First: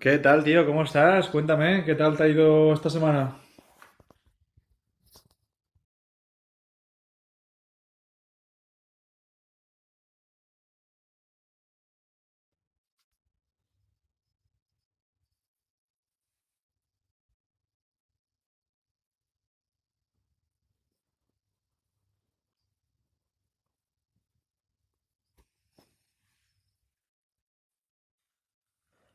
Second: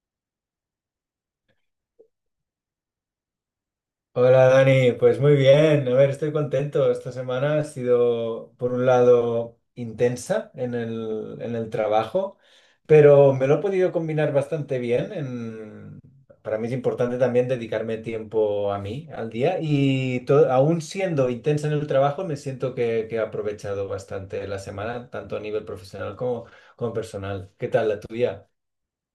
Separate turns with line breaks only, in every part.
¿Qué tal, tío? ¿Cómo estás? Cuéntame, ¿qué tal te ha ido esta semana?
Hola Dani, pues muy bien, a ver, estoy contento. Esta semana ha sido, por un lado, intensa en el trabajo, pero me lo he podido combinar bastante bien. Para mí es importante también dedicarme tiempo a mí, al día, y aún siendo intensa en el trabajo, me siento que he aprovechado bastante la semana, tanto a nivel profesional como, como personal. ¿Qué tal la tuya?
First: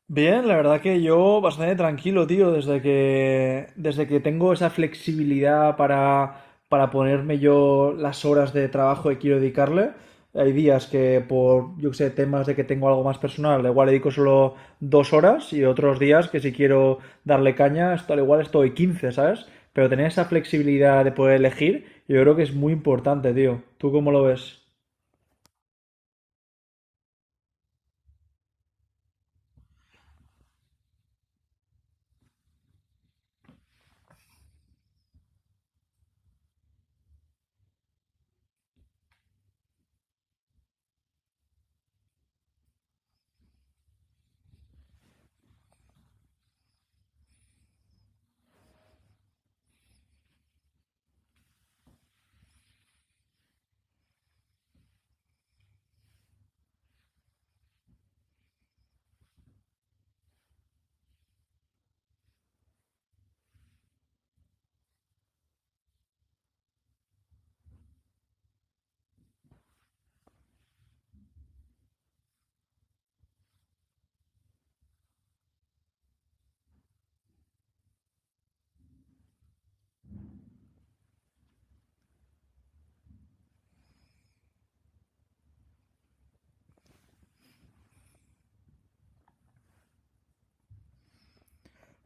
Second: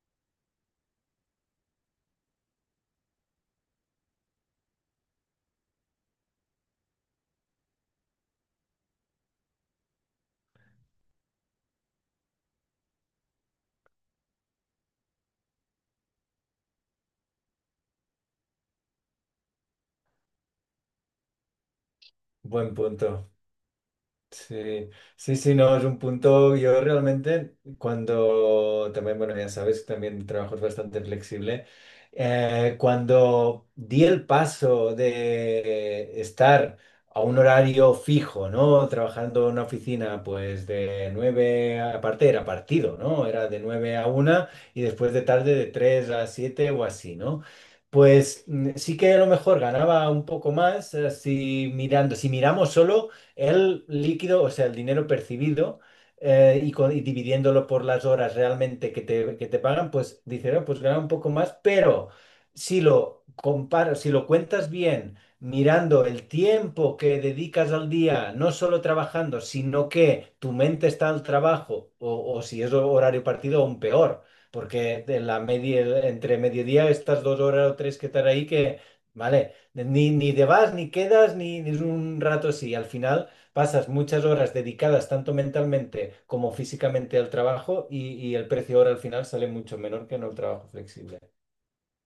Bien, la verdad que yo bastante tranquilo, tío, desde que tengo esa flexibilidad para ponerme yo las horas de trabajo que quiero dedicarle. Hay días que por, yo qué sé, temas de que tengo algo más personal, igual le dedico solo 2 horas y otros días que si quiero darle caña, al igual estoy 15, ¿sabes? Pero tener esa flexibilidad de poder elegir, yo creo que es muy
Buen punto.
importante, tío. ¿Tú cómo lo ves?
Sí, sí, sí, no, es un punto. Yo realmente, cuando también, bueno, ya sabes, también trabajo es bastante flexible. Cuando di el paso de estar a un horario fijo, ¿no? Trabajando en una oficina, pues de aparte era partido, ¿no? Era de nueve a una y después de tarde de 3 a 7 o así, ¿no? Pues sí que a lo mejor ganaba un poco más, si mirando, si miramos solo el líquido, o sea, el dinero percibido, y dividiéndolo por las horas realmente que te pagan, pues dice, "Ah, pues gana un poco más, pero si lo comparas, si lo cuentas bien, mirando el tiempo que dedicas al día, no solo trabajando, sino que tu mente está al trabajo, o si es horario partido, aún peor. Porque de la media, entre mediodía, estas dos horas o tres que están ahí, que, vale, ni te vas, ni quedas, ni es un rato así. Al final, pasas muchas horas dedicadas tanto mentalmente como físicamente al trabajo y el precio ahora al final sale mucho menor que en el trabajo flexible.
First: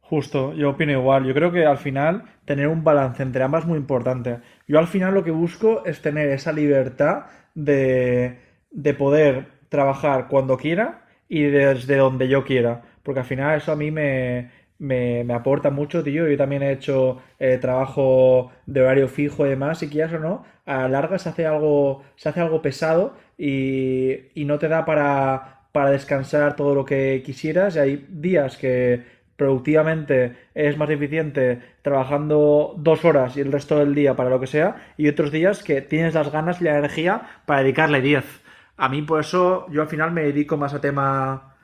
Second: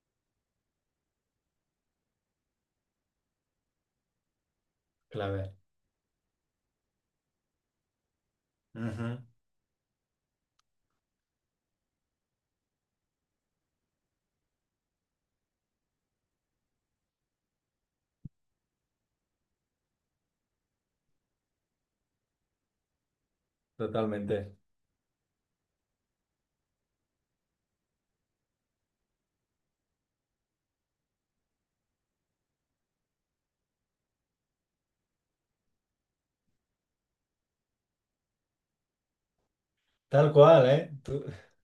Justo, yo opino igual. Yo creo que al final tener un balance entre ambas es muy importante. Yo al final lo que
Clave.
busco es tener esa libertad de, de
Ujú.
poder trabajar cuando quiera y desde donde yo quiera. Porque al final eso a mí me aporta mucho, tío. Yo también he hecho trabajo de horario fijo y demás, y quieras o no, a la larga se hace algo pesado y no
Totalmente.
te da para descansar todo lo que quisieras. Y hay días que productivamente es más eficiente trabajando 2 horas y el resto del día para lo que sea, y otros días que tienes las ganas y la energía para dedicarle 10. A mí por eso yo al final me
Tal
dedico
cual,
más a
¿eh?
tema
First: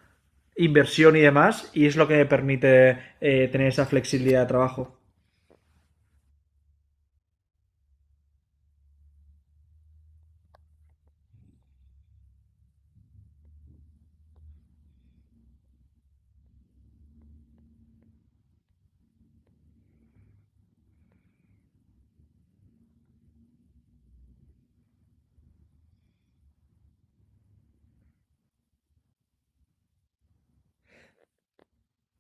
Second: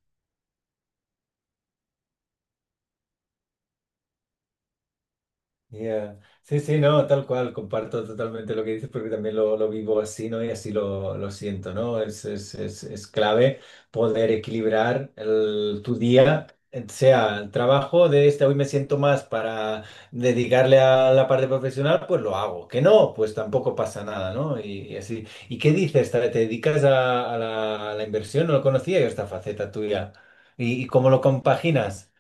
inversión y demás, y es lo que me permite tener esa flexibilidad de trabajo.
Ya. Sí, sí, no, tal cual, comparto totalmente lo que dices porque también lo vivo así, ¿no? Y así lo siento, ¿no? Es clave poder equilibrar tu día, sea el trabajo de este, hoy me siento más para dedicarle a la parte profesional, pues lo hago. Que no, pues tampoco pasa nada, ¿no? Y así. ¿Y qué dices? ¿Te dedicas a la inversión? No lo conocía yo esta faceta tuya. Y cómo lo compaginas?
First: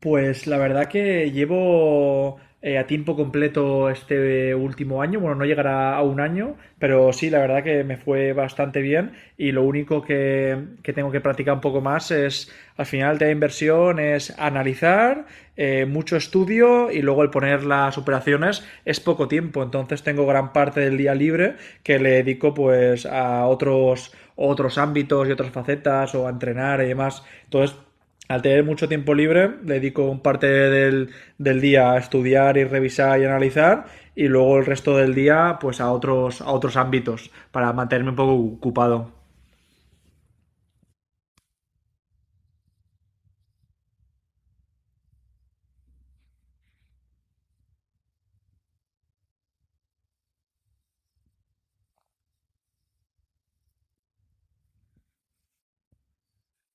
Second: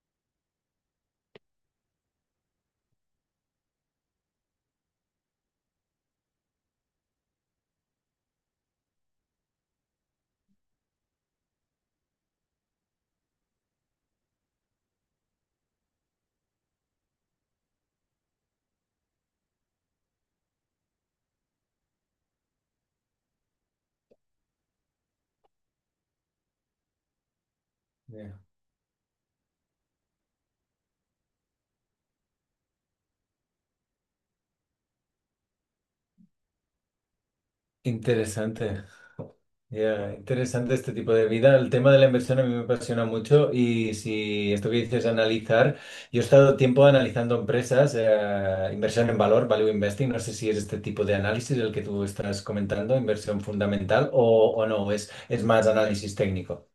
Pues la verdad que llevo a tiempo completo este último año, bueno, no llegará a un año, pero sí, la verdad que me fue bastante bien y lo único que tengo que practicar un poco más es, al final, el tema de la inversión es analizar mucho estudio y luego el poner las operaciones es poco tiempo. Entonces tengo gran parte del día libre que le dedico pues a otros ámbitos y otras facetas o a entrenar y demás. Entonces al tener mucho tiempo libre, le dedico un parte del día a estudiar y revisar y analizar y luego el resto del día pues a otros ámbitos para mantenerme un poco
Interesante.
ocupado.
Ya, interesante este tipo de vida. El tema de la inversión a mí me apasiona mucho y si esto que dices analizar, yo he estado tiempo analizando empresas, inversión en valor, value investing, no sé si es este tipo de análisis el que tú estás comentando, inversión fundamental o no, es más análisis técnico.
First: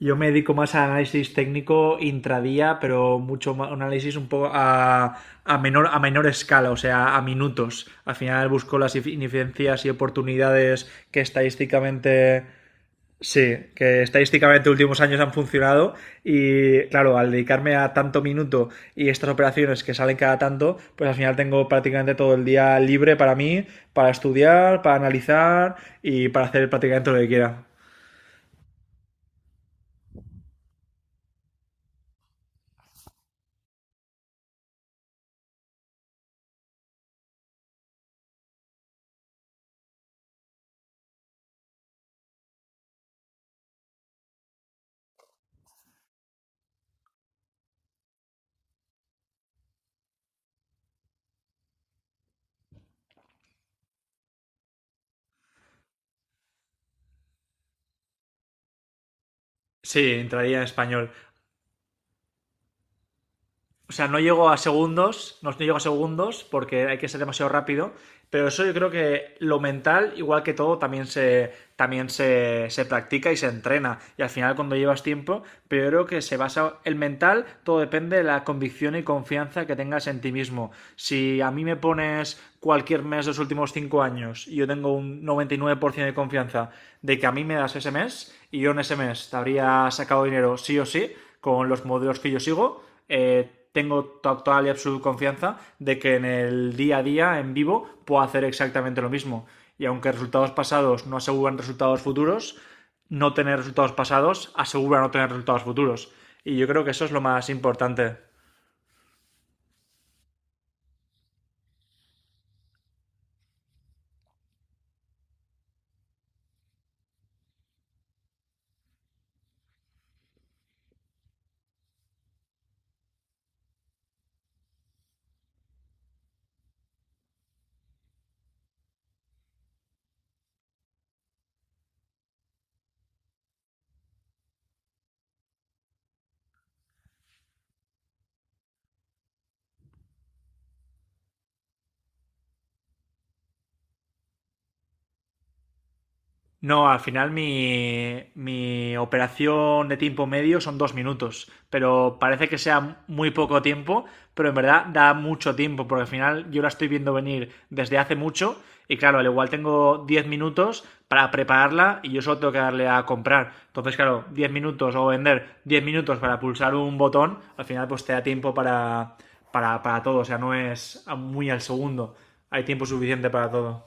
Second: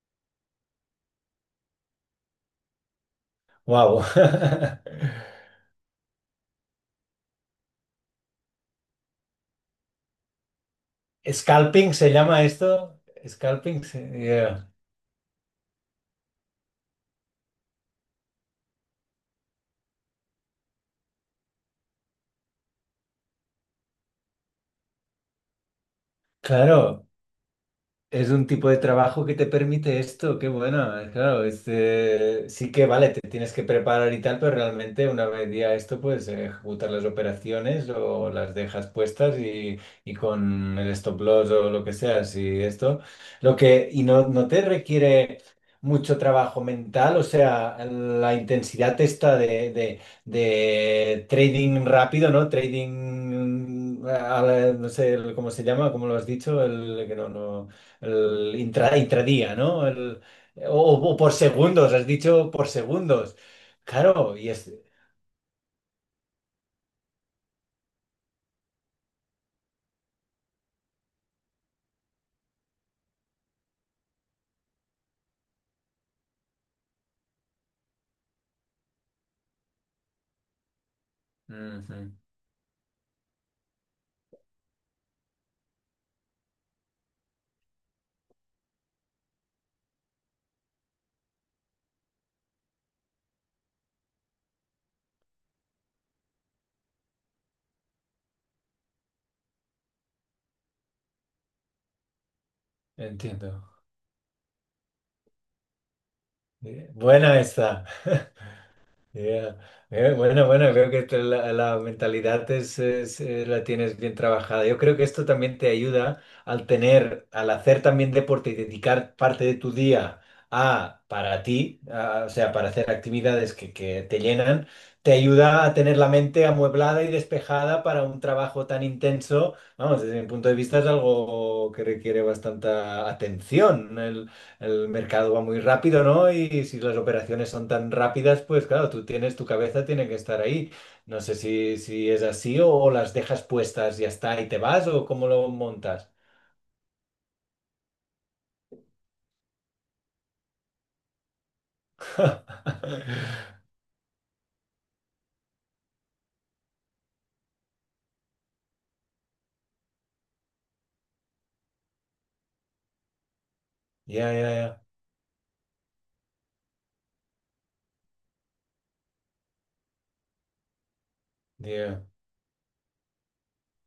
Yo me dedico más a análisis técnico intradía, pero mucho más, un
Wow.
análisis un poco a menor escala, o sea, a minutos. Al final busco las ineficiencias y oportunidades que
Scalping se llama
estadísticamente.
esto.
Sí,
Scalping,
que estadísticamente
yeah.
últimos años han funcionado y claro, al dedicarme a tanto minuto y estas operaciones que salen cada tanto, pues al final tengo prácticamente todo el día libre para mí, para estudiar, para analizar y para hacer
Claro.
prácticamente lo que quiera.
Es un tipo de trabajo que te permite esto, qué bueno, claro, este, sí que vale, te tienes que preparar y tal, pero realmente una vez ya esto, pues ejecutar las operaciones o las dejas puestas y con el stop loss o lo que sea, y esto, lo que, y no, no te requiere mucho trabajo mental, o sea, la intensidad esta de trading rápido, ¿no? Trading, a no sé cómo se llama, como lo has dicho, el que no, no el intradía, ¿no?
Sí, entraría en
O,
español.
o por segundos, has dicho por segundos.
O sea, no
Claro,
llego
y
a
es...
segundos, no llego a segundos porque hay que ser demasiado rápido, pero eso yo creo que lo mental, igual que todo, también se practica y se entrena. Y al final cuando llevas tiempo, pero yo creo que se basa el mental, todo depende de la convicción y confianza que tengas en ti mismo. Si a mí me
Ujú,
pones cualquier mes de los últimos 5 años y yo tengo un 99% de confianza de que a mí me das ese mes y yo en ese mes te habría sacado dinero sí o sí, con los modelos que yo sigo. Tengo total y absoluta confianza de que en el día a día, en vivo, puedo hacer exactamente lo mismo. Y aunque resultados pasados no aseguran resultados futuros, no tener
entiendo.
resultados pasados asegura no tener resultados futuros. Y yo creo que eso es lo
Buena
más
esta.
importante.
Ya. Bueno, bueno, creo que la mentalidad es, la tienes bien trabajada. Yo creo que esto también te ayuda al tener, al hacer también deporte y dedicar parte de tu día a para ti, o sea, para hacer actividades que te llenan, te ayuda a tener la mente amueblada y despejada para un trabajo tan intenso. Vamos, desde mi punto de vista es algo que requiere bastante atención, el mercado va muy rápido, ¿no? Y si las operaciones son tan rápidas, pues claro, tú tienes, tu cabeza tiene que estar ahí. No sé si, si es así o las dejas puestas, ya está, y te vas o cómo lo montas.
No, al final mi operación de tiempo medio son 2 minutos, pero parece que sea muy poco tiempo, pero en verdad da mucho tiempo, porque al final yo la estoy viendo venir desde hace mucho y claro, al igual tengo 10 minutos para prepararla y yo solo tengo que darle a comprar. Entonces, claro,
Ya,
10
ya, ya.
minutos o vender 10 minutos para pulsar un botón, al final pues te da tiempo para todo, o sea, no es muy al
Ya.
segundo, hay tiempo suficiente para todo,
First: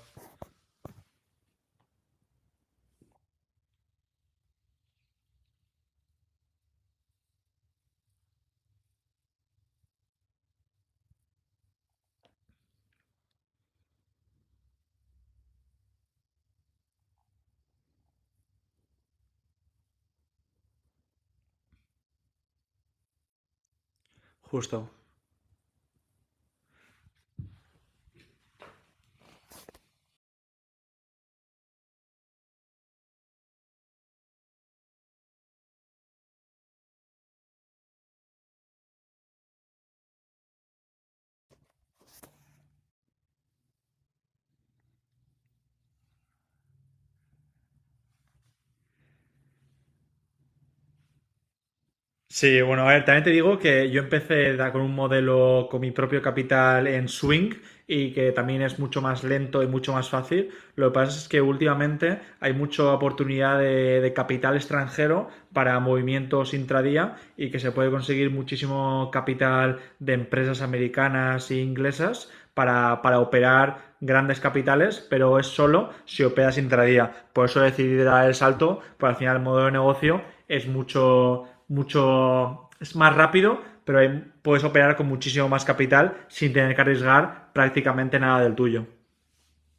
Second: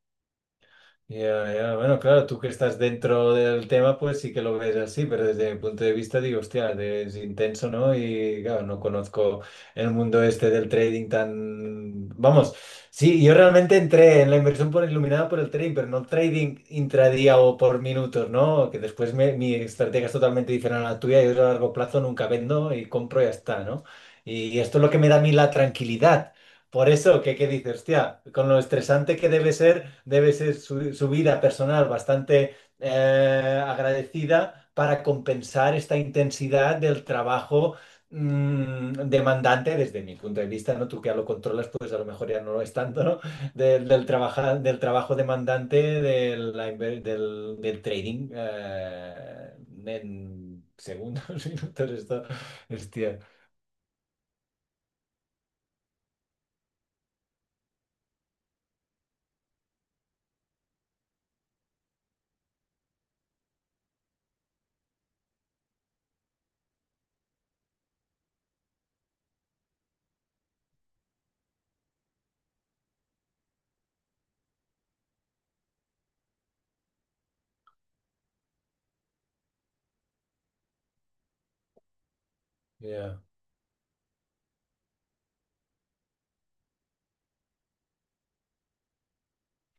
Ya, ya. Bueno, claro, tú que estás dentro del tema, pues sí que lo ves así, pero desde mi punto de vista digo, hostia, es intenso, ¿no? Y claro, no conozco el mundo este del trading tan... Vamos, sí, yo realmente entré en la inversión por iluminada por el trading, pero no trading intradía o por minutos, ¿no? Que después mi estrategia es totalmente diferente a la tuya, yo a largo plazo nunca vendo y compro y ya está, ¿no? Y esto es
justo.
lo que me da a mí la tranquilidad. Por eso, qué dices, hostia, con lo estresante que debe ser su vida personal bastante agradecida para compensar esta intensidad del trabajo demandante, desde mi punto de vista, ¿no? Tú que ya lo controlas, pues a lo mejor ya no lo es tanto, ¿no? Del trabajo demandante de la inver- del, del trading en segundos, minutos, esto,
Sí, bueno, a ver,
hostia,
también te digo que yo empecé con un modelo con mi propio capital en Swing y que también es mucho más lento y mucho más fácil. Lo que pasa es que últimamente hay mucha oportunidad de capital extranjero para movimientos intradía y que se puede conseguir muchísimo capital de empresas americanas e inglesas para operar grandes capitales, pero es solo si operas intradía. Por eso decidí dar el salto, porque al final el modelo de negocio es mucho, mucho, es más
ya,
rápido, pero puedes operar con muchísimo más capital sin tener que arriesgar prácticamente nada del tuyo.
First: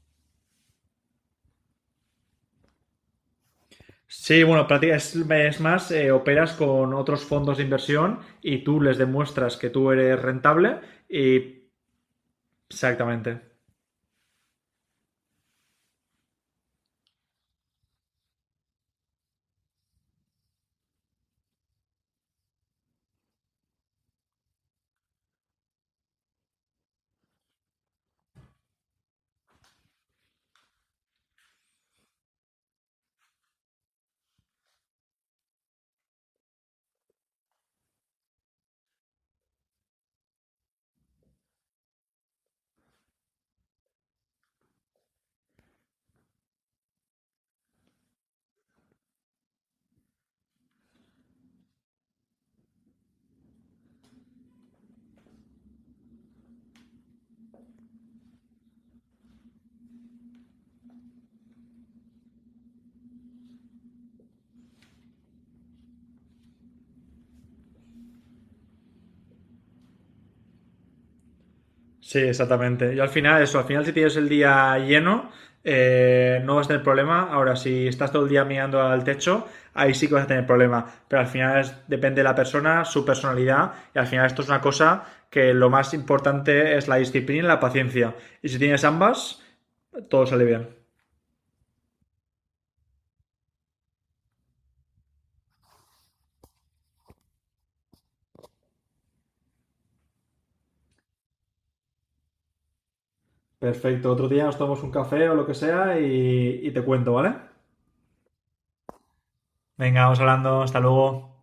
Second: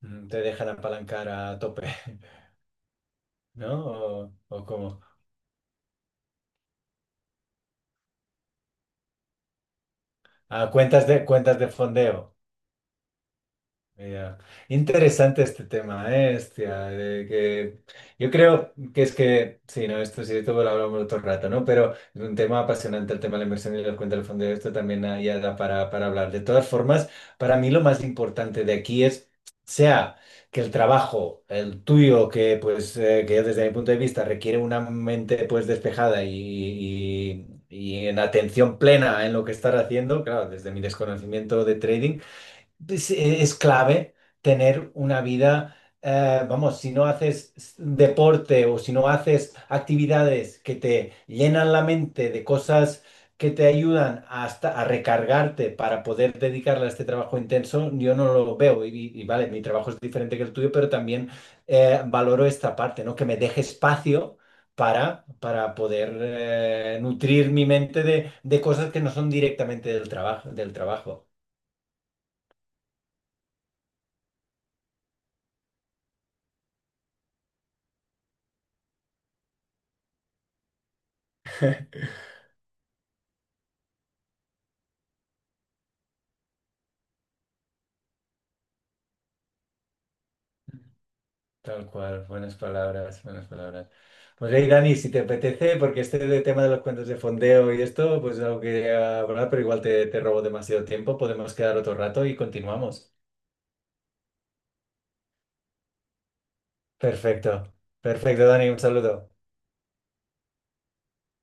mm, te dejan apalancar a tope. ¿No?
Sí,
O
bueno,
como,
es más, operas con otros fondos de inversión y tú les demuestras que tú eres
ah,
rentable
cuentas
y
de fondeo.
exactamente.
Ya. Interesante este tema, ¿eh? Hostia, de que yo creo que es que, sí, no, esto sí, esto lo hablamos otro rato, ¿no? Pero es un tema apasionante el tema de la inversión y la cuenta del fondo, esto también ah, ya da para hablar. De todas formas, para mí lo más importante de aquí es, sea que el trabajo, el tuyo, que pues, que desde mi punto de vista requiere una mente pues despejada y en atención plena en lo que estar haciendo, claro, desde mi desconocimiento de trading pues, es clave tener una vida, vamos, si no haces deporte o si no haces actividades que te llenan la mente de cosas que te ayudan hasta a recargarte para poder dedicarle a este trabajo intenso, yo no lo veo. Y, y vale, mi trabajo es diferente que el tuyo, pero también valoro esta parte, ¿no? Que me deje espacio. Para poder nutrir mi mente de cosas que no son directamente del trabajo, del trabajo.
Sí, exactamente. Yo al final, eso, al final si tienes el día lleno, no vas a tener problema. Ahora, si estás todo el día mirando al techo, ahí sí que vas a tener problema. Pero al final depende de la persona, su personalidad, y al final esto es una cosa que lo más importante es la disciplina y la paciencia. Y si tienes ambas, todo sale bien.
Tal cual, buenas palabras, buenas palabras. Pues hey, Dani, si te apetece, porque este de tema de los cuentos de fondeo y esto, pues es algo que quería hablar, pero igual te robo demasiado tiempo, podemos quedar otro rato y continuamos.
Perfecto, otro día nos tomamos un café o lo que sea y te cuento, ¿vale?
Perfecto, perfecto, Dani, un saludo.
Venga, vamos hablando, hasta luego.